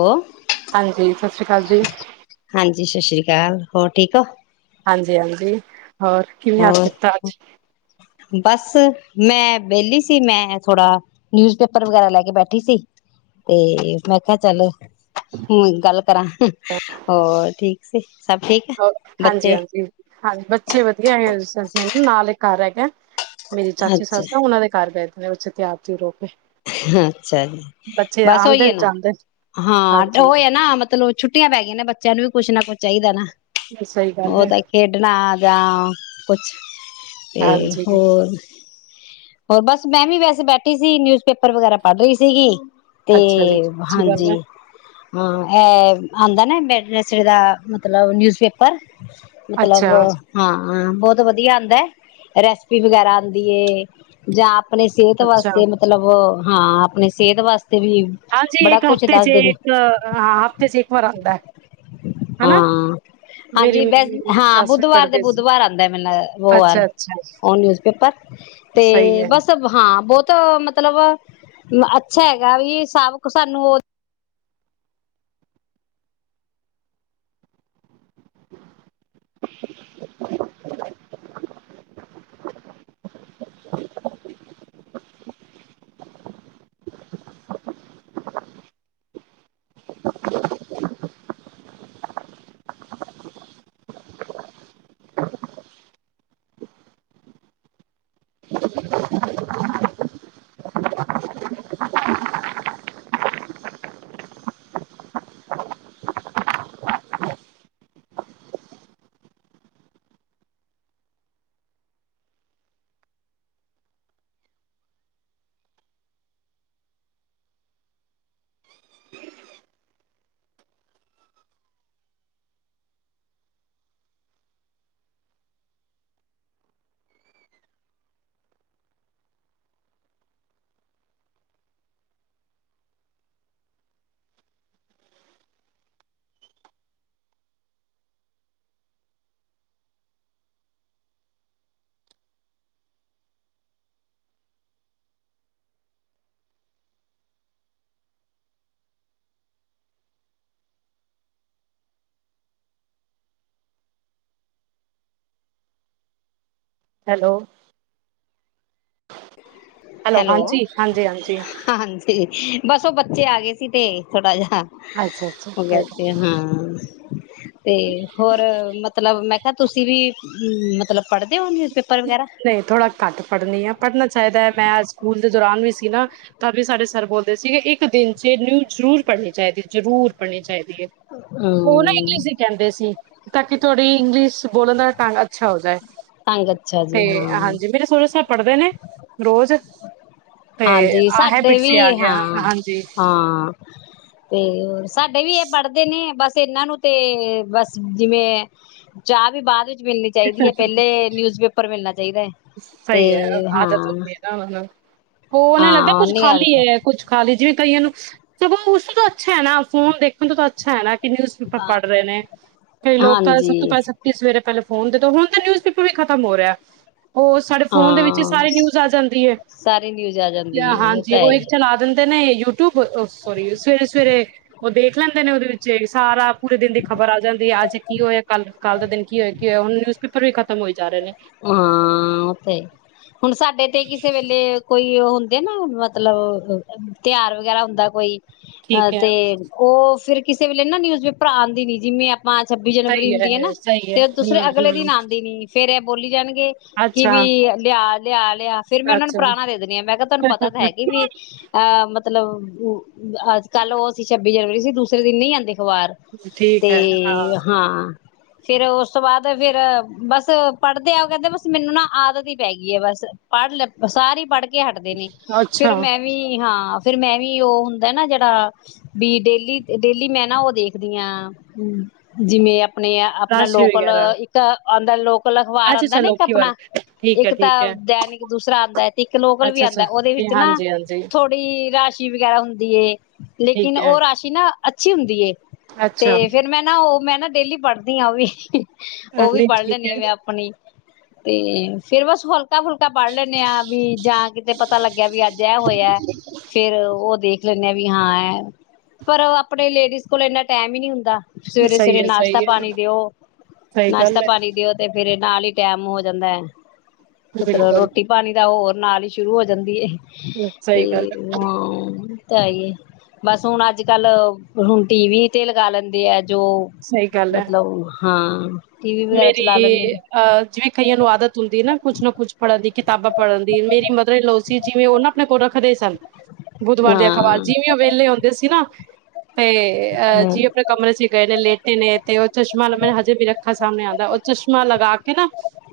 ਹੋ ਹਾਂਜੀ। ਸ਼੍ਰੀ ਅਕਾਲ ਜੀ, ਹਾਂਜੀ ਸਤਿ ਸ੍ਰੀ ਅਕਾਲ ਕਯਾ ਹਾਲ ਹੋਰ ਠੀਕ ਹੋ ਹਾਂਜੀ ਹਾਂਜੀ ਹੋਰ ਬਸ ਮੈਂ ਵਿਹਲੀ ਸੀ ਮੈਂ ਥੋੜਾ ਨਿਊਜ ਪੇਪਰ ਵਗੈਰਾ ਲੈ ਕੇ ਬੈਠੀ ਸੀ ਤੇ ਮੈਂ ਕਿਹਾ ਚੱਲ ਹ ਗੱਲ ਕਰਾਂ ਹੋਰ ਠੀਕ [inaudible] ਹੈ ਹਾਂਜੀ ਬੱਚੇ ਹਾਂਜੀ ਹਾਂਜੀ ਬੱਚੇ ਵਧੀਆ ਹੈ। ਮੈਨੂੰ ਨਾਲ ਮੈਨੂੰ ਨਾਲ ਹੀ ਕਾਰ ਹੈ। ਹੈ। ਮੇਰੀ ਚਾਚੀ ਅੱਛਾ ਸੱਸ ਆ ਉਹਨਾਂ ਦੇ ਘਰ ਗਏ। ਬੱਚੇ ਤਿਆਰ ਤੂਰ ਹੋ ਕੇ ਅੱਛਾ ਜੀ ਬੱਚੇ ਬਸ ਉਹੀ ਆਂਦੇ ਹੈ ਨੇ ਨਾ ਜਾਂਦੇ ਨੇ। ਹਾਂ ਹਾਂਜੀ, ਉਹ ਹੈ ਨਾ ਮਤਲਬ ਛੁੱਟੀਆਂ ਪੈ ਗਈਆਂ ਨੇ ਬੱਚਿਆਂ ਨੂੰ ਵੀ ਕੁਛ ਨਾ ਕੁਛ ਚਾਹੀਦਾ ਨਾ। ਸਹੀ ਗੱਲ ਉਹ ਹੈ, ਤਾਂ ਖੇਡਣਾ ਆ ਜਾਂ ਕੁਛ ਤੇ ਹਾਂਜੀ ਹੋਰ ਹੋਰ ਬਸ ਮੈਂ ਵੀ ਵੈਸੇ ਬੈਠੀ ਸੀ ਨਿਊਜ਼ਪੇਪਰ ਵਗੈਰਾ ਪੜ੍ਹ ਰਹੀ ਸੀਗੀ। ਤੇ ਅੱਛਾ ਜੀ, ਅੱਛੀ ਗੱਲ ਹਾਂਜੀ ਹੈ, ਹਾਂ ਇਹ ਆਂਦਾ ਨਾ ਮੈ [unintelligible] ਦਾ ਮਤਲਬ ਨਿਊਜ਼ ਪੇਪਰ ਮਤਲਬ ਹਾਂ। ਹਾਂ ਬਹੁਤ ਵਧੀਆ ਆਉਂਦਾ ਹੈ, ਰੈਸਪੀ ਵਗੈਰਾ ਆਉਂਦੀ ਏ। ਜਾਂ ਆਪਣੀ ਸਿਹਤ ਅੱਛਾ-ਅੱਛਾ ਵਾਸਤੇ ਮਤਲਬ ਹਾਂ ਆਪਣੀ ਸਿਹਤ ਵਾਸ ਤੇ ਵੀ ਹਾਂਜੀ ਬੜਾ ਇੱਕ ਕੁਛ ਹਫ਼ਤੇ ਚ ਦੱਸਦੇ ਨੇ। ਇੱਕ ਹਾਂ ਹਫ਼ਤੇ ਚ ਇੱਕ ਵਾਰ ਆਂਦਾ ਹਾਂ ਹਨਾ, ਮੇਰੀ ਹਾਂਜੀ ਵਸ ਮੇਰੀ ਹਾਂ ਸੱਸ ਵੀ ਬੁੱਧਵਾਰ ਦੇ ਪੜ੍ਹਦੇ ਸੀ, ਬੁੱਧਵਾਰ ਆਉਂਦਾ ਮੈਨੂੰ ਲਗ ਸੋਮਵਾਰ ਅੱਛਾ-ਅੱਛਾ ਉਹ ਨਿਊਜਪੇਪਰ। ਤੇ ਸਹੀ ਹੈ, ਬਸ ਅਬ ਹਾਂ ਹਾਂ ਬਹੁਤ ਮਤਲਬ ਅੱਛਾ ਹੈਗਾ ਵੀ ਸਬ ਕੁ ਸਾਨੂੰ ਉਹ [inaudible] ਹੈਲੋ। ਹੈਲੋ, ਹਾਂਜੀ-ਹਾਂਜੀ-ਹਾਂਜੀ ਹਾਂਜੀ। ਬਸ ਉਹ ਬੱਚੇ ਆ ਗਏ ਸੀ ਤੇ ਥੋੜਾ ਜਿਹਾ ਹਾਂ, ਅੱਛਾ-ਅੱਛਾ ਹੋ ਗਿਆ ਕੋਈ ਗੱਲ ਸੀ ਨੀ। ਹਾਂ। ਤੇ ਹੋਰ ਮਤਲਬ ਮੈਂ ਕਿਹਾ ਤੁਸੀਂ ਵੀ ਮਤਲਬ ਪੜ੍ਹਦੇ ਹੋ ਨਿਊਜ਼ ਪੇਪਰ ਵਗੈਰਾ ਨਹੀਂ ਥੋੜਾ ਘੱਟ ਪੜ੍ਹਨੀ ਆ। ਪੜ੍ਹਨਾ ਚਾਹੀਦਾ ਹੈ ਮੈਂ ਸਕੂਲ ਦੇ ਦੌਰਾਨ ਵੀ ਸੀ ਨਾ ਤਾਂ ਵੀ ਸਾਡੇ ਸਰ ਬੋਲਦੇ ਸੀਗੇ ਇੱਕ ਦਿਨ ਚ ਨਿਊਜ ਜ਼ਰੂਰ ਪੜ੍ਹਨੀ ਚਾਹੀਦੀ ਹੈ ਜ਼ਰੂਰ ਪੜ੍ਹਨੀ ਚਾਹੀਦੀ ਹੈ। ਉਹ ਨਾ ਹਮ ਇੰਗਲਿਸ਼ ਦੀ ਕਹਿੰਦੇ ਸੀ। ਤਾਂ ਕਿ ਤੁਹਾਡੀ ਇੰਗਲਸ਼ ਬੋਲਣ ਦਾ ਟੰਗ ਅੱਛਾ ਹੋ ਜਾਏ। ਤੰਗ ਅੱਛਾ ਤੇ ਜੀ ਹਾਂ ਹਾਂਜੀ ਮੇਰੇ ਸਹੁਰਾ ਸਾਹਿਬ ਪੜ੍ਹਦੇ ਨੇ ਰੋਜ਼ ਤੇ ਹਾਂਜੀ ਆ ਸਾਡੇ ਹੈਬਿਟ ਵੀ ਸੇ ਆ ਗਿਆ ਹਾਂ, ਹਾਂਜੀ। ਹਾਂ। ਤੇ ਹੋਰ ਸਾਡੇ ਵੀ ਇਹ ਪੜ੍ਹਦੇ ਨੇ ਬਸ ਇਹਨਾਂ ਨੂੰ ਤੇ ਬਸ ਜਿਵੇਂ ਚਾਹ ਵੀ ਬਾਅਦ ਵਿੱਚ ਮਿਲਣੀ ਚਾਹੀਦੀ ਹੈ ਪਹਿਲੇ ਨਿਊਜ਼ ਪੇਪਰ ਮਿਲਣਾ ਚਾਹੀਦਾ ਹੈ। ਤੇ ਸਹੀ ਹੈ ਆਦਤ ਹਾਂ ਹੁੰਦੀ ਹੈ ਨਾ ਮਤਲਬ ਉਹ ਨਾ ਲੱਗਦਾ ਹਾਂ ਕੁੱਛ ਉਹਨੀ ਆਦਤ ਖਾਲੀ, ਕੁੱਛ ਖਾਲੀ ਜਿਵੇਂ ਕਈਆਂ ਨੂੰ ਸਗੋ ਉਸਤੋ ਤਾਂ ਅੱਛਾ ਹੈ ਨਾ, ਫੋਨ ਦੇਖਣ ਤੋਂ ਤਾਂ ਅੱਛਾ ਹੈ ਨਾ ਕਿ ਨਿਊਜ਼ ਪੇਪਰ ਹੈ ਪੜ੍ਹ ਰਹੇ ਨੇ, ਕਈ ਲੋਕ ਤਾਂ ਸਭ ਹਾਂਜੀ ਤੋਂ ਪਹਿਲਾਂ ਸਤੀ ਸਵੇਰੇ ਪਹਿਲੇ ਹੁਣ ਦੇਖੋ ਹੁਣ ਤੇ ਨਿਊਜ਼ ਪੇਪਰ ਵੀ ਖ਼ਤਮ ਹੋ ਰਿਹਾ ਹੈ। ਉਹ ਸਾਡੇ ਫੋਨ ਦੇ ਵਿੱਚ ਹਾਂ ਸਾਰੀ ਨਿਊਜ਼ ਆ ਜਾਂਦੀ ਹੈ। ਸਾਰੀ ਨਿਊਜ਼ ਆ ਜਾਂਦੀ ਹੈ, ਹਾਂਜੀ ਤਾਂ ਹੈ ਉਹ ਹੀ। ਇੱਕ ਚਲਾ ਦਿੰਦੇ ਨੇ ਯੂ ਯੂਟਊਬ ਉਹ ਸੋਰੀ ਸਵੇਰੇ ਸਵੇਰੇ ਉਹ ਦੇਖ ਲੈਂਦੇ ਨੇ ਉਹਦੇ ਵਿੱਚ ਸਾਰਾ ਪੂਰੇ ਦਿਨ ਦੀ ਖ਼ਬਰ ਆ ਜਾਂਦੀ ਹੈ, ਅੱਜ ਕੀ ਹੋਇਆ ਕੱਲ ਕੱਲ ਦੇ ਦਿਨ ਕੀ ਹੋਇਆ ਕੀ ਹੋਇਆ ਹੁਣ ਨਿਉਜ ਪੇਪਰ ਵੀ ਖਤਮ ਹੋਈ ਜਾ ਰਹੇ ਨੇ। ਹਾਂ। ਹਾਂ ਉੱਥੇ ਹੁਣ ਸਾਡੇ ਤੇ ਕਿਸੇ ਵੇਲੇ ਕੋਈ ਤੋ ਹੁੰਦੇ ਨਾ ਮਤਲਬ ਤਿਆਰ ਵਗੈਰਾ ਹੁੰਦਾ ਕੋਈ ਹਾਂ ਠੀਕ ਹੈ ਤੇ ਉਹ ਫਿਰ ਕਿਸੇ ਵੇਲੇ ਨਾ ਨਿਊਜ਼ ਪੇਪਰਾ ਆਂਦੀ ਨੀ ਜਿਵੇਂ ਮਾ ਛੱਬੀ ਜਨਵਰੀ ਸਹੀ ਹੁੰਦੀ ਐ ਹੈ ਨਾ ਸਹੀ ਹੈ ਤੇ ਦੂਸਰੇ ਹਮ ਅਗਲੇ ਹਮ ਦਿਨ ਆਂਦੀ ਨੀ ਫਿਰ ਇਹ ਬੋਲੀ ਜਾਨ ਕੇ ਕਿ ਵੀ ਅੱਛਾ ਲਿਆ ਲਿਹਾਜ ਲਿਆ ਫਿਰ ਮੈਂ ਉਹਨਾਂ ਨੂੰ ਅੱਛਾ ਪੁਰਾਣਾ ਦੇ ਦੇਣੀ ਆ ਮੈਂ ਕਿਹਾ ਤੁਹਾਨੂੰ ਪਤਾ ਹੈ ਕਿ ਵੀ ਆ ਮਤਲਬ ਉ ਅੱਜ ਕੱਲ ਉਹ ਸੀ ਛੱਬੀ ਜਨਵਰੀ ਸੀ। ਦੂਸਰੇ ਦਿਨ ਨਹੀਂ ਆਉਂਦੇ ਵਾਰ ਤੇ ਹਾਂ ਫਿਰ ਉਸ ਤੋਂ ਬਾਅਦ ਫਿਰ ਬਸ ਪੜਦੇ ਆ, ਉਹ ਕਹਿੰਦੇ ਬਸ ਮੈਨੂੰ ਨਾ ਆਦਤ ਹੀ ਪੈ ਗਈ ਐ, ਬਸ ਪੜ ਸਾਰੀ ਪੜ ਏ ਹਟਦੇ ਨੇ ਫਿਰ ਮੈਂ ਵੀ ਹਾਂ ਆ ਫਿਰ ਮੈਂ ਵੀ ਉਹ ਹੁੰਦਾ ਨਾ ਜਿਹੜਾ ਵੀ ਡੇਲੀ, ਡੇਲੀ ਮੈਂ ਨਾ ਉਹ ਦੇਖਦੀ ਆਂ ਜਿਵੇਂ ਆਪ ਆਪਣੇ ਆਪਣਾ ਲੋਕਲ ਇੱਕ ਅਂਦਰ ਲੋਕ ਅਖਬਾਰ ਆਉਂਦਾ ਨਾ ਇੱਕ ਆਪਣਾ ਇੱਕ ਤਾਂ ਦੈਨਿਕ ਦੂਸਰਾ ਆਉਂਦਾ ਤੇ ਇੱਕ ਲੋਕਲ ਵੀ ਆਉਂਦਾ ਉਹਦੇ ਵਿੱਚ ਨਾ ਥੋੜੀ ਰਾਸ਼ ਕੀ ਵਗੈਰਾ ਹੁੰਦੀ ਏ ਲੇਕਿਨ ਉਹ ਰਾਸ਼ੀ ਨਾ ਅੱਛੀ ਹੁੰਦੀ ਏ ਤੇ ਫਿਰ ਮੈਂ ਨਾ ਉਹ ਮੈਂ ਨਾ ਡੇਲੀ ਪੜਦੀ ਆ ਉਹ ਵੀ। ਉਹ ਵੀ ਪੜ੍ਹ ਲੈਨੀ ਮੈਂ ਆਪ ਤੇ ਫਿਰ ਬਸ ਹਲ ਹਲਕਾ ਫੁਲਕਾ ਪੜ ਲੈਨੇ ਆ ਵੀ ਜਾਂ ਕਿਤੇ ਪਤਾ ਲੱਗਿਆ ਵੀ ਅੱਜ ਇਹ ਹੋਇਆ ਫਿਰ ਉਹ ਦੇਖ ਲੈਨੇ ਵੀ ਹਾਂ ਐ ਪਰ ਉਹ ਆਪਣੇ ਲੇਡੀਜ਼ ਕੋਲ ਇਨਾ ਟੈਮ ਹੀ ਨਹੀਂ ਹੁੰਦਾ। ਸਵੇਰੇ ਸਵੇਰੇ ਨਾਸ਼ਤਾ ਪਾਣੀ ਦਿਓ, ਨਾਸ਼ਤਾ ਪਾਣੀ ਦਿਓ ਤੇ ਮੇਰੇ ਨਾਲ ਹੀ ਟੈਮ ਹੋ ਜਾਂਦਾ ਹੈ। ਮਤਲਬ ਬਿਲਕੁਲ ਰੋਟੀ ਪਾਣੀ ਦਾ ਹੋਰ ਨਾਲ ਹੀ ਸ਼ੁਰੂ ਹੋ ਜਾਂਦੀ ਏ। ਸਹੀ ਗੱਲ ਇਹ ਹੈ ਹਾਂ ਤਾਂ ਈਏ, ਬਸ ਹੁਣ ਅੱਜ ਕੱਲ ਹੁਣ ਟੀ ਵੀ ਤੇ ਲਗਾ ਲੈਂਦੇ ਆ। ਜੋ ਸਹੀ ਗੱਲ ਹੈ ਮਤਲਬ ਹਾਂ ਟੀ ਵੀ ਵਗੈਰਾ ਮੇਰੀ ਚਲਾ ਲੈਂਦੇ ਅਹ ਜਿਵੇਂ ਕਈਆਂ ਨੂੰ ਆਦਤ ਹੁੰਦੀ ਨਾ ਕੁਛ ਨਾ ਕੁਛ ਪੜ੍ਹਨ ਦੀ ਕਿਤਾਬਾਂ ਪੜ੍ਹਨ ਦੀ ਮੇਰੀ ਮਦਰ ਈਨ ਲੋ ਸੀ ਜਿਵੇਂ ਉਹ ਨਾ ਆਪਣੇ ਕੋਲ ਰੱਖਦੇ ਸਨ। ਬੁੱਧਵਾਰ ਦੀ ਅਖ਼ਬਾਰ ਹਾਂ ਜਿਵੇਂ ਔਹ ਵੇਹਲੇ ਆਉਂਦੇ ਸੀ ਨਾ ਤੇ ਅ ਹਮ ਜੀ ਆਪਣੇ ਕਮਰੇ ਸੀ ਗਏ ਨੇ ਲੈਟ ਨੇ ਤੇ ਉਹ ਚਸ਼ਮਾ ਲ ਮ ਹਜੇ ਅੱਖਾਂ ਸਾਹਮਣੇ ਆਉਂਦਾ, ਉਹ ਚਸ਼ਮਾ ਲਗਾ ਕੇ ਨਾ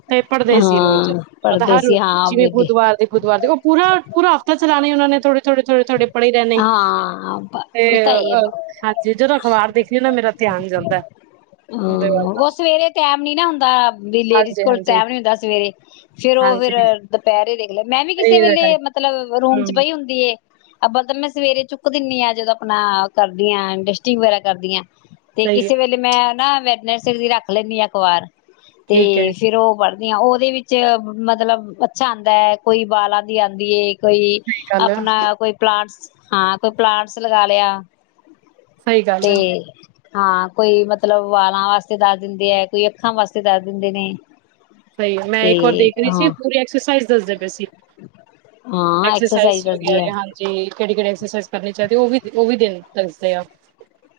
ਤੇ ਪੜ੍ਹਦੇ ਸੀ ਰੋਜ਼ ਹਾਂ ਮਤਲਬ ਹਰ ਪਰਦੇਸੀ ਹਾਂ ਜਿਵੇਂ ਵੇਲੇ ਬੁੱਧਵਾਰ ਦੇ ਬੁੱਧਵਾਰ ਉਹ ਪੂਰਾ ਪੂਰਾ ਹਫ਼ਤਾ ਲਾਣੇ ਉਹ ਨੇ ਥੋੜੇ, ਥੋੜ, ਥੋੜੇ, ਥੋੜੇ। ਫੜੇ ਰਹਿਣੇ ਹਾਂ ਤੇ ਉਹ ਤਾਂ ਹੀ ਅ ਹਾਂਜੀ ਜਦੋਂ ਅਖ਼ਬਾਰ ਦੇਖਣੀ ਨਾ ਮੇਰਾ ਧਿਆਨ ਜਾਂਦਾ ਉਹਦੇ ਵੱਲ ਹਾਂ ਨਾ। ਔਹ ਸਵੇਰੇ ਟਾਈਮ ਨੀ ਨਾ ਹੁੰਦਾ ਵੀ ਲੇਡੀਜ਼ ਕੋਲ ਹਾਂਜੀ-ਹਾਂਜੀ, ਟੈਮ ਨੀ ਹੁੰਦਾ ਸਵੇਰੇ ਫੇਰ ਉਹ ਹਾਂਜੀ ਫੇਰ ਦੁਪਹਿਰੇ ਦੇਖ ਲ ਮੈਂ ਵੀ ਕਿਸੇ ਰੀਲ ਦਾ ਵੇਲੇ ਟਾਈਮ ਮਤਲਬ, ਰੂਮ ਚ ਹੂੰ, ਪਈ ਹੁੰਦੀ ਏ ਅਬਲ ਮੈਂ ਸਵੇਰੇ ਚੁੱਕ ਦਿੰਦੀ ਆਾਂ ਜਦੋਂ ਆਪਣਾ ਕਰਦੀ ਹਾਂ ਡਸਟਿੰਗ ਵਗੈਰਾ ਕਰਦੀ ਆ ਤੇ ਸਹੀ ਐ, ਕਿਸੇ ਵੇਲੇ ਮੈਂ ਨਾ ਵੈਡਨੈਸ ਡੇ ਦੀ ਰੱਖ ਲੈਂਦੀ ਆ ਅਖਬਾਰ। ਤੇ ਠੀਕ ਐ, ਫਿਰ ਉਹ ਬਰ ਉਹਦੇ ਵਿੱਚ ਮਤਲਬ ਅੱਛਾ ਆਂਦਾ ਹੈ ਕੋਈ ਬਾਲਾਂ ਦੀ ਆਉਂਦੀ ਏ। ਕੋਈ ਸਹੀ ਗੱਲ ਐ। ਆਪਣਾ ਕੋਈ ਪਲਾਂਟਸ ਹਾਂ ਕੋਈ ਪਲਾਂਟਸ ਲਗਾ ਲਿਆ। ਸਹੀ ਗੱਲ ਤੇ ਹੈ। ਹਾਂ ਕੋਈ ਮਤ ਲਬ ਵਾਲਾਂ ਵਾਸਤੇ ਦੱਸ ਦਿੰਦੇ ਅ ਕੋਈ ਅੱਖਾਂ ਵਾਸਤੇ ਦੱ ਦਿੰਦੇ ਨੇ ਸਹੀ ਮੈਂ ਤੇ ਇੱਕ ਵਾਰ ਦੇਖ ਰਹੀ ਸੀ ਹਾਂ ਪੂਰੀ ਐਕਸਰਸਾਈਜ਼ [unintelligible] ਦੱਸੀ ਹਾਂ ਐਕਸਰਸਾਈਜ਼ ਦੱਸਦੀ ਹੈ ਵਗੈ ਹਾਂਜੀ। ਕੇੜੀ ਕੇੜੀ ਐਕਸਰ ਸਾਇਜ ਕਰਨੀ ਚਾਹੀਦੀ ਉਹ ਵੀ ਉਹ ਵੀ ਦਿਨ ਦੱਸਦੇ ਆ।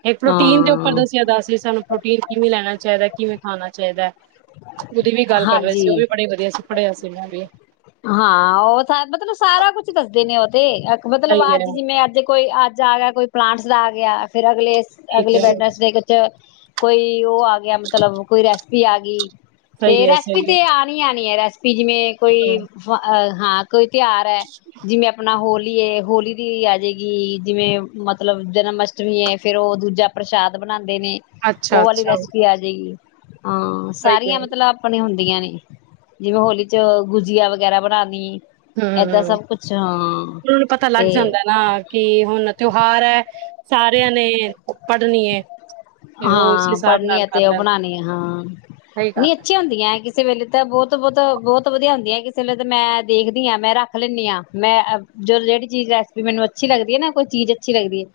ਇਹ ਪ੍ਰੋਟੀਨ ਦੇ ਉੱਪਰ ਹਾਂ ਦੱਸਿਆ ਦਾ ਸੀ ਸਾਨੂੰ ਪ੍ਰੋਟੀਨ ਕਿਵੇਂ ਲੈਣਾ ਚਾਹੀਦਾ, ਕਿਵੇਂ ਖਾਣਾ ਚਾਹੀਦਾ ਐ। ਉਦੀ ਵੀ ਗੱਲ ਵੈਸੇ ਉਹ ਹਾਂਜੀ ਵੀ ਬੜੀ ਵਧੀਆ ਸੀ। ਪੜ੍ਹਿਆ ਸੀ ਮੈਂ ਵੀ। ਹਾਂ ਉਹ ਸਾ ਮਤਲਬ ਸਾਰਾ ਕੁਛ ਦੱਸਦੇ ਨੇ ਉਹ ਤੇ ਅਖ ਮਤਲਬ ਸਹੀ ਹੈ ਅੱਜ ਜਿਵੇਂ ਅੱਜ ਕੋਈ ਆ ਜਾ ਆ ਗਿਆ ਕੋਈ ਪਲਾਂਟਸ ਦਾ ਆ ਗਿਆ ਫਿਰ ਅ ਅਗਲੇ ਠੀਕ ਅਗਲੇ ਹੈ ਵੈਡਨਸਡੇ ਕੁਛ ਕੋਈ ਔ ਆ ਗਿਆ ਮਤਲਬ ਕੋਈ ਰੈਸਪੀ ਆ ਗੀ। ਤੇ ਸਹੀ ਹੈ ਰੈਸਪੀ ਸਹੀ ਹੈ ਤੇ ਆਣੀ ਆਣੀ ਐ ਰੈਸਪ ਜਿਵੇਂ ਕੋਈ ਹਮ ਅ ਹ ਹਾਂ। ਕੋਈ ਤਿਉਹਾਰ ਹੈ ਜਿਵੇਂ ਆਪਣਾ ਹੋਲ ਹੋਲੀ ਏ। ਹੋਲੀ ਦੀ ਆ ਜੇਗੀ ਜਿਵੇਂ ਮਤਲਬ ਜਨਮ ਅਸ਼ਟਮੀ ਏ ਫੇਰ ਓਹ ਦੂਜਾ ਪ੍ਰਸ਼ਾਦ ਬਣਾ ਦੇ ਨੇ ਅੱਛਾ ਔ ਵਾਲੀ ਅੱਛਾ ਰੈਸਪੀ ਆ ਜੇਗੀ। ਹਾਂ, ਸਹੀ ਹੈ ਸਾਰੀਆਂ ਮਤਲਬ ਆਪਣੇ ਹੁੰਣ ਦੀਆਂ ਨੇ ਜਿਵੇਂ ਹੋਲੀ ਚ ਗੁਜੀਆ ਵਗ ਵਗੈਰਾ ਬਣਾਉਣੀ। ਏਦਾਂ ਹਮ, ਸਭ ਕੁਛ ਹਾਂ ਉਹਨਾਂ ਨੂੰ ਪਤਾ ਤੇ ਲੱਗ ਜਾਂਦਾ ਹੈ ਨਾ ਕਿ ਹੁਣ ਤਿੳ ਬਾ੍ਹਰ ਹੈ, ਸਾਰਿਆਂ ਨੇ ਪੜ੍ਹਨੀ ਏ। ਹਾਂ ਪੜ੍ਹਨੀ ਐ ਤੇ ਔ ਬਣਾਉਣੀ ਐ ਹਾਂ ਸਹੀ ਗੱਲ ਨੀ ਹੈ ਅੱਛੀਆਂ ਹੁੰਦੀਐ ਕਿਸ ਇਸੇ ਵੇਲੇ ਤਾਂ ਬੋਤ ਬੌਤ, ਬੌਤ ਵਧੀਆ ਹੁੰਦੀਐ ਕਿਸੇ ਵੇਲੇ ਤਾਂ ਮੈਂ ਦੇਖਦੀ ਆਂ ਮੈਂ ਰੱਖ ਲੈਂਦੀ ਆਂ ਮੈਂ ਜੋ ਜਿਹੜੀ ਚੀਜ਼ ਰੈਸਪੀ ਮੈਨੂੰ ਅੱਛੀ ਲੱਗਦੀ ਏ ਨਾ ਕੋਈ ਚੀਜ਼ ਅੱਛੀ ਲੱਗਦੀ ਏ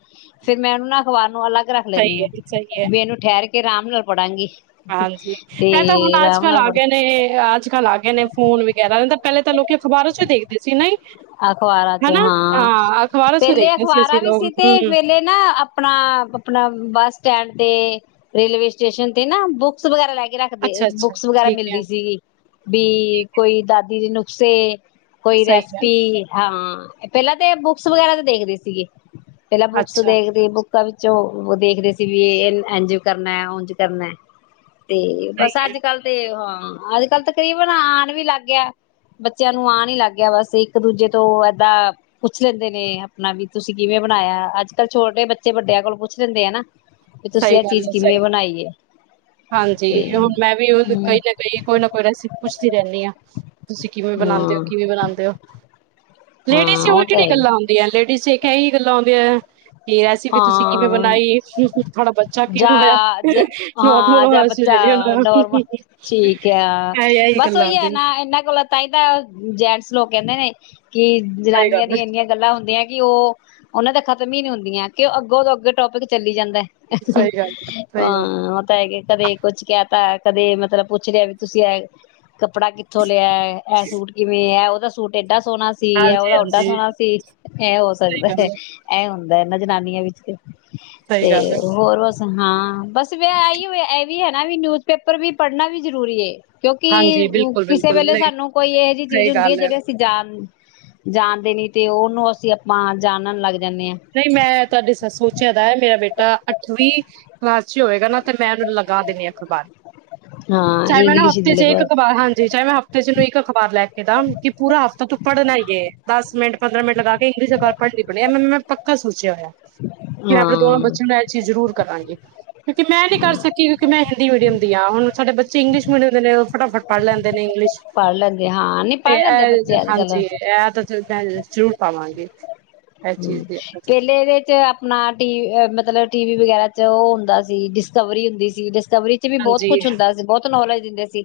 ਫਿਰ ਮੈਂ ਉਹਨੂੰ ਨਾ ਅਖ਼ਬਾਰ ਨੂੰ ਅਲੱਗ ਰੱਖ ਸਹੀ ਲੈਂਣੀ ਆ। ਹੈ ਸਹੀ ਹੈ ਮੈਨੂੰ ਠਹਿਰ ਕ ਕੇ ਅਰਾਮ ਨਾਲ ਪੜ੍ਹਅੰਗੀ । ਹਾਂਜੀ ਐ ਤਾਂ ਹੁਣ ਅੱਜ ਕੱਲ੍ਹ ਆ ਪੜ ਗੇ ਨੇ ਅੱਜ ਕੱਲ੍ਹ ਆ ਗੇ ਨੇ ਫੋਨ ਵਗੈਰਾ ਨੇ ਤਾਂ ਪਹਿਲਾਂ ਤਾਂ ਲੋ ਕੀ ਅਖ਼ਬਾਰਾਂ ਚ ਦੇਖਦੇ ਸੀ ਨਹੀਂ। ਅਖਬਾਰਾਂ ਚ ਹਨਾ? ਹਾਂ ਅਖ਼ਬਾਰਾਂ 'ਚ ਪਹਿਲੇ ਦੇਖਦੇ ਅਖਬਾਰਾ ਅਸੀਂ ਵੀ ਲੋਕ ਸੀ ਹੂੰ, ਤੇ ਵੇਲੇ ਨਾ ਆਪਣਾ ਆਪਣਾ bus stand railway station ਤੇ ਨਾ ਬੁੱਕਸ ਵਗੈਰਾ ਲੈ ਕੇ ਰਖਦੇ ਅੱਛਾ-ਅੱਛਾ ਬੁੱਕਸ ਵਗੈਰਾ ਠੀਕ ਐ, ਮਿਲਦੀ ਸੀਗੀ ਬੀ ਕੋਈ ਦਾਦ ਦੀ ਨੁਕਸੇ। ਕੋਈ ਸਹੀ ਰੈਸ ਐ, ਪੀ ਹਾਂ ਪਹਿਲਾਂ ਤੇ ਬੁੱਕਸ ਵਗੈਰਾ ਤੇ ਦੇਖਦੇ ਸੀਗੇ। ਪਹਿਲਾਂ ਬੁੱਕਸ ਅੱਛਾ ਦੇਖ ਰਦੀ ਬੁੱਕ ਬੂਕਾਂ ਵਿੱਚੋਂ ਦੇਖਦੇਹੇ ਸੀ ਵੀ ਇਹ ਏੰੰਝ ਕਰਨਾ ਉੰਝ ਕਰਨਾ। ਤੇ ਸਹੀ ਬਸ ਐ, ਅੱਜ ਕੱਲ ਤੇ ਹਾਂ। ਹਾਂ ਅੱਜ ਕੱਲ ਤਕਰੀਬਨ ਆਣ ਵੀ ਲੱਗ ਗਿਆ, ਬੱਚਿਆਂ ਨੂੰ ਆਣ ਹੀ ਲੱਗ ਗਿਆ ਬਸ ਇੱਕ ਇੱਕ ਦੂਜੇ ਤੋਂ ਏਦਾਂ ਪੁੱਛ ਲੈਂਦੇ ਨੇ ਆਪਣਾ ਵੀ ਤੁਸੀਂ ਕਿਵੇਂ ਬਣਾਇਆ ਅੱਜ ਕੱਲ੍ਹ ਛੋਟੇ ਬੱਚੇ ਵੱਡਿਆਂ ਕੋਲ ਪੁੱਛ ਲੈਂਦੇ ਆ ਨਾ ਵੀ ਤੁਸੀਂ ਸਹੀ ਇਹ ਗੱਲ ਚੀਜ਼ ਹੈ, ਸਹੀ ਕਿਵੇਂ ਬਣਾਈ ਹੈ ਹਾਂਜੀ ਤੇ ਹੁਣ ਮੈਂ ਵੀ ਉਹ ਹਮ ਕਈ ਨਾ ਕਈ ਕੋਈ ਨਾ ਕੋਈ ਰੈਸਪੀ ਪੁੱਛਦੀ ਰਹਿੰਦੀ ਹਾਂ ਤੁਸੀਂ ਕਿਵੇਂ ਬਣਾਉਂਦੇ ਹੋ, ਹਾਂ ਕਿਵੇਂ ਬਣਾਉਦੇ ਹੋ। ਲੇਡੀਜ਼ ਹਾਂ ਹੀ ਉਹ ਹੁਣ ਤਾਂ ਕਿਹੜੀਆ ਹੈ ਗੱਲਾਂ ਹੁੰਦੀਆਂ ਲੇਡੀਜ਼ ਚ ਕਈ ਗੱਲਾਂ ਆਉਂਦੀਆਂ। ਐ ਰੈਸਿਪੀ ਤੁਸੀਂ ਕਿਵੇਂ ਹਾਂ ਬਣਾਈ। ਬੱਚਾ ਜਾ ਕਿਵੇਂ ਹੋਇਆ ਨੋਰਮਲ ਹਾਂ ਜਾਂ ਹੋਇਆ ਸੀ ਇਹੀ ਬੱਚਾ ਨੋਰਮਲ ਠੀਕ ਆ ਇਹੀ ਬਸ ਗੱਲਾਂ ਉਹੀ ਹੈ, ਆਉਂਦੀਆਂ ਨਾ ਇਹਨਾਂ ਕੋਲ ਤਾਂ ਹੀ ਤਾਂ ਜੈਂਟਸ ਨੂੰ ਲੋਕ ਕਹਿੰਦੇ ਨੇ ਕਿ ਸਹੀ ਜਨਾਨੀਆਂ ਗੱਲ ਦੀਆਂ ਇੰਨੀਆਂ ਗੱਲਾਂ ਹੁੰਦੀਆਂ ਕਿ ਉਹ ਉਹਨਾਂ ਤਾਂ ਖਤਮ ਹੀ ਨੀ ਹੁੰਦੀਆਂ। ਕਿ ਉਹ ਅੱਗੋ ਤੋਂ ਅੱਗੇ ਟੋਪਿਕ ਚੱਲ ਜਾਂਦਾ। ਹਾਂ ਸਹੀ ਗੱਲ ਸਹੀ ਗੱਲ ਉਹ ਤਾਂ ਹੈ ਕਦੇ ਕੁੱਛ ਕਹਿ ਤਾ ਕਦੇ ਮਤਲਬ ਪੁੱਛ ਰਿਹਾ ਵੀ ਤੁਸੀਂ ਐ ਕੱਪੜਾ ਕਿੱਥੋਂ ਲਿਆ ਇਹ ਸੂਟ ਕਿਵੇਂ ਹੈ। ਔ ਦਾ ਸੂਟ ਏਡਾ ਸੋਹਣਾ ਸੀ, ਐ ਹਾਂਜੀ ਉਹਦਾ ਓਡਾ ਹਾਂਜੀ ਸੋਹਣਾ ਸੀ, ਇਹ ਹੋ ਸਹੀ ਸਕਦਾ ਹੈ ਗੱਲ ਇਹ ਹੁੰ ਜਨਾਨੀਆਂ ਵਿੱਚ ਤੇ, ਸਹੀ ਤੇ ਗੱਲ ਹੈ, ਹੋਰ ਬਸ ਹਾਂ ਬਸ ਵ ਇਹੀ ਇਹ ਵੀ ਹੈ ਨਾ ਵੀ ਨਿਊਜ਼ ਪੇਪਰ ਵੀ ਪੜ੍ਹਨਾ ਵੀ ਜ਼ਰੂਰੀ ਏ ਕਿਉਂਕਿ ਹਾਂਜੀ ਬਿਲਕੁਲ ਕਿਸੇ ਬਿਲਕੁਲ ਵੇਲੇ ਨਹੀਂ ਸਾਨੂੰ ਕੋਈ ਇਹੋ ਜਿਹੀ ਚੀਜ਼ ਸਹੀ ਹੁੰਦੀ ਹੈ ਗੱਲ ਜਿਹੜੀ ਅਸੀਂ ਜਾਣ ਜਾਣਦੇ ਨੀ ਤੇ ਔਹਨੂੰ ਅਸੀਂ ਆਪਾਂ ਜਾਣਣ ਲੱਗ ਜਾਂਦੇ ਹਾਂ। ਨਹੀਂ ਮੈਂ, ਤੁਹਾਡੇ ਸੋਚਿਆ ਦਾ ਮੇਰਾ ਬੇਟਾ ਅੱਠਵੀਂ ਕਲਾਸ ਚ ਹੋਵੇਗਾ ਨਾ ਫੇਰ ਮੈਂ ਉਹਨੂੰ ਲਗਾ ਦਿੰਨੀ ਆ ਅਖ਼ਬਾਰ, ਹਾਂ ਚਾਹੇ ਮੈਂ ਨਾ ਇੰਗਲਿਸ਼ ਦੀ ਹਫ਼ਤੇ ਚ ਲ ਇੱਕ ਅਖ਼ਬਾਰ ਹਾਂਜੀ ਚਾਹੇ ਮੈਂ ਹਫ਼ਤੇ ਚ ਇਹਨੂੰ ਇੱਕ ਅਖ਼ਬਾਰ ਲੈ ਕੇ ਦਾ ਕਿ ਪੂਰਾ ਹਫ਼ਤਾ ਤੂੰ ਪੜ੍ਹਨਾ ਹੀ ਏ ਦਸ ਮਿੰਟ ਪੰਦਰ ਮਿੰਟ ਲਗਾ [unintelligible] ਪੱਕਾ ਸੁ ਚ ਆਇਆ ਕਿ ਹੋਇਆ ਆਪਣੇ ਦੋਨੋ ਹਾਂ ਬੱਚਿਆਂ ਨੂੰ ਇਹ ਚੀਜ਼ ਜ਼ਰੂਰ ਕਰਾਂਗੀ, ਕਿਉਂਕਿ ਮੈਂ ਨੀ ਕਰ ਸਕੀ ਕਿਉਂਕਿ ਮੈਂ ਹਿੰਦੀ ਮੀਡੀਅਮ ਦੀ ਹਾਂ ਹੁਣ ਸਾਡੇ ਬੱਚੇ ਇੰਗਲਿਸ਼ ਮੀਡੀਅਮ ਦੇ ਨੇ ਫਟਾਫਟ ਪੜ੍ਹ ਲੈਂਦੇ ਨੇ ਇੰਗਲਿਸ਼, ਪੜ੍ਹ ਲੈਂਦੇ ਹਾਂ ਨਹੀਂ ਤੇ ਪੜ੍ਹ ਲੈਂਦੇ ਇਹ ਬੱਚੇ ਅੱਜ ਕੱਲ ਹਾਂਜੀ ਇਹ ਤਾਂ ਮੈਂ ਜ਼ਰੂਰ ਪਾਵਾਂਗੀ। ਇਹ ਚੀਜ਼ ਹੂੰ ਦੀ ਪਹਿਲੇ ਇਹਦੇ ਚ ਆਪਣਾ ਟੀ ਮਤਲਬ ਟੀਵੀ ਵਗੈਰਾ ਚ ਉਹ ਹੁੰਦਾ ਸੀ ਡਿਸਕਵਰੀ ਹੁੰਦੀ ਸੀ। ਸਬਰੀ ਚ ਵੀ ਬਹੁਤ ਹਾਂਜੀ ਕੁਛ ਹੁੰਦਾ ਸੀ, ਬਹੁਤ ਨੌਲੇਜ ਦਿੰਦੇ ਸੀ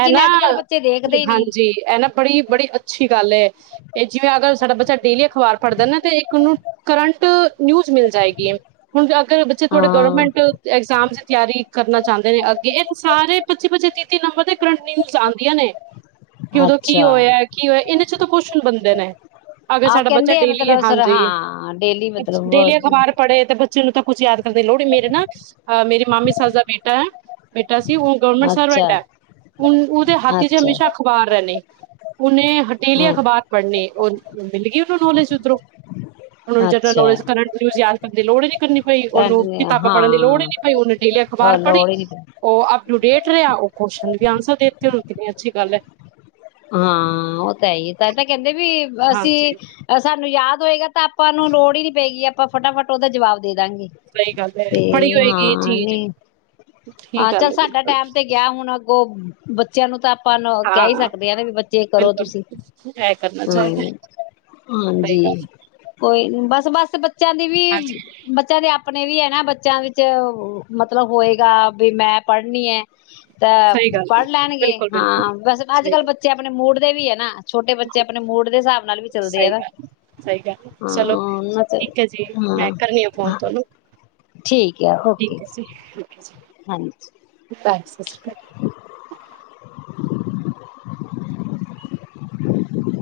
ਇਹ ਨਾ ਅੱਜ ਕੱਲ੍ਹ ਬੱਚੇ ਦੇਖਦੇ ਹੀ ਨਹੀਂ ਹਾਂਜੀ ਇਹ ਨਾ ਬੜੀ ਬੜੀ ਅੱਛੀ ਗੱਲ ਹੈ, ਇਹ ਜਿਵੇਂ ਅਗਰ ਸਾਡਾ ਬੱ ਜਦ ਡੇਲੀ ਅਖ਼ਬਾਰ ਪੜ੍ਹਦਾ ਨਾ ਤੇ ਇੱਕ ਔਨੂੰ ਕਰੰਟ, ਨਿਊਜ ਮਿਲ ਜਾਏਗੀ, ਹੁਣ ਅਗਰ ਬੱਚੇ ਥੋੜੇ ਹਾਂ ਗਵਰਮੈਂਟ ਐਗਜ਼ਾਮ ਦੀ ਤਿਆਰੀ ਕਰਨਾ। ਜਾਂਦੇ ਨੇ ਅੱਗੇ ਇਹ ਤਾਂ ਸਾਰੇ ਪੱਚੀ-ਪੱਚੀ, ਤੀਹ- ਤੀਹ ਨੰਬਰ ਤੇ ਕਰੰਟ ਨਿਊਜ਼ ਆਦੀਆਂ ਨੇ। ਕਿ ਉਦੋਂ ਅੱਛਾ ਕੀ ਹੋਇਆ ਕੀ ਹੋਇਆ ਇਹਨ ਚ ਤਾਂ ਕੁਛ ਬੰਦੇ ਨੇ, ਅਗਰ ਆਹੋ ਸਾਡਾ ਬੱਚਾ ਕਹਿੰਦੇ ਆ ਡੇਲੀ ਮਤਲਬ ਸਰ ਹਾਂਜੀ, ਹਾਂ ਡੇਲੀ ਮਤਲਬ ਡੇਲੀ ਅਖ਼ਬਾਰ ਪੜ੍ਹੇ ਤੇ। ਚਲੋ ਤਾਂ ਕੁੱਝ ਯਾਦ ਦੇ ਲੋਹੜੀ ਮੇਰੇ ਨਾ ਆ ਮੇਰੀ ਮਾਮੀ ਸੱਸ ਦਾ ਬੇਟਾ ਬੇਟਾ ਸੀ, ਉਹ ਗਵਰਮੈਂਟ ਅੱਛਾ ਸਰਵੈਂਟ ਹੈ। ਹੁਣ ਉਹਦੇ ਹੱਥ ਚ ਅੱਛਾ ਹਮੇਸ਼ਾ ਅਖ਼ਬਾਰ ਰਹਿੰਣੇ। ਉਹਨੇ ਡੇਲੀ ਹਾਂ ਅਖ਼ਬਾਰ ਪੜ੍ਹਨੀ ਉਹ ਮਿਲ ਗਈ, ਉਹਨੂੰ ਨੌਲੇਜ ਉਧਰੋਂ ਉਹ ਨੂੰ ਅੱਛਾ ਜਨਰਲ ਨਜ ਕਰੰਟ ਨਿਊਜ਼ ਯਾਦ ਕਰਨ ਦੀ ਲੋੜ ਹੀ ਨੀ ਕਰਨੀ ਪਈ ਕਰੰਟ ਉਹਨੂੰ ਨੇ ਕਿਤਾਬਾਂ ਹਾਂ ਪੜ੍ਹਨ ਦੀ ਲੋੜ ਹੀ ਨੀ ਪਈ ਉਹਨੂੰ ਡੇਲੀ ਅਖ਼ਬਾਰ ਉਹ ਪੜ੍ਹੀ ਲੋੜ ਹੀ ਨੀ ਉਹ ਅਪ ਟੂ ਡੇਟ ਰਿਹਾ ਉਹ ਖੁਸ਼। ਕਿ ਅੰਨਸਰ ਦੇਤੇ ਹੋਣ ਕਿਨੀ ਅੱਛੀ ਗੱਲ ਐ। ਹਾਂ ਉਹ ਤਾਂ ਹੈ ਹੀ ਤਾਂ ਤਾਂ ਕਹਿੰਦੇ ਵੀ ਅਸੀਂ ਹਾਂਜੀ ਸਾਨੂੰ ਯਾਦ ਹੋਏਗਾ। ਤਾਂ ਆਪਾਂ ਨੂੰ ਲੋੜ ਹੀ ਨੀ ਪਏਗੀ ਆਪਾਂ ਫਟਾਫਟ ਉਹਦਾ ਜਵਾਬ ਦੇਦਾਂਗੇ ਸਹੀ ਗੱਲ ਹੈ ਤੇ ਪੜ੍ਹੀ ਹੋਏਗੀ ਇਹ ਹਾਂ ਚੀਜ਼ ਨਹੀਂ ਠੀਕ ਹਾਂ ਚੱਲ ਗੱਲ ਹੈ ਸਾਡਾ ਬਿਲਕੁਲ ਟੈਮ ਤੇ ਗਿਆ ਹੁਣ ਅ ਔ ਬੱਚਿਆਂ ਨੂੰ ਤਾਂ ਆਪਾਂ ਨੂੰ ਕਹਿ ਹੀ ਹਾਂ ਸਕ ਕਹਿੰਦੇ ਵੀ ਬੱਚੇ ਕਰੋ ਬਿਲਕੁਲ ਤੁਸੀਂ, ਇਹ ਕਰਨਾ ਚਾਹੀਦਾ ਹੁੰ ਸਹੀ ਹਾਂਜੀ ਗੱਲ ਕੋਈ ਬਸ [unintelligible] ਬੱਚਿਆਂ ਦੀ ਵੀ ਹਾਂਜੀ ਬੱਚਿਆਂ ਦੇ ਆ ਆਪਣੇ ਵੀ ਹੈ ਨਾ ਬੱਚਿਆਂ ਵਿੱਚ ਮਤਲਬ ਹੋਏਗਾ, ਵੀ ਮੈਂ ਪੜ੍ਹਨੀ ਹੈ। ਤਾਂ ਸਹੀ ਗੱਲ ਪੜ੍ਹ ਲੈਣਗੇ, ਬਿਲਕੁਲ ਬਿਲਕੁਲ ਹਾਂ ਵੈਸੇ ਸਹੀ ਅੱਜ-ਕੱਲ੍ਹ ਗੱਲ ਬੱਚੇ ਆਪਣੇ ਮੂਡ ਦੇ ਵੀ ਆਂ ਨਾ, ਛੋਟੇ ਬੱਚੇ ਆਪਣੇ ਮੂਡ ਦੇ ਹਿਸਾਬ ਨਾਲ ਵੀ ਚੱਲਦੇ ਆ ਸਹੀ ਨਾ, ਗੱਲ ਸਹੀ ਗੱਲ ਹਾਂ ਚਲੋ ਉਹਨਾਂ ਤੇ ਠੀਕ ਹੈ ਜੀ ਮੈਂ ਕਰਨੀ ਆ ਫੋਨ ਹਾਂ ਤੁਹਾਨੂੰ ਠੀਕ ਆ ਓਕੇ ਠੀਕ ਹੈ ਜੀ। ਠੀਕ ਹੈ ਜੀ, ਹਾਂਜੀ ਬਾਏ ਸਤਿ ਸ਼੍ਰੀ ਅਕਾਲ [inaudible]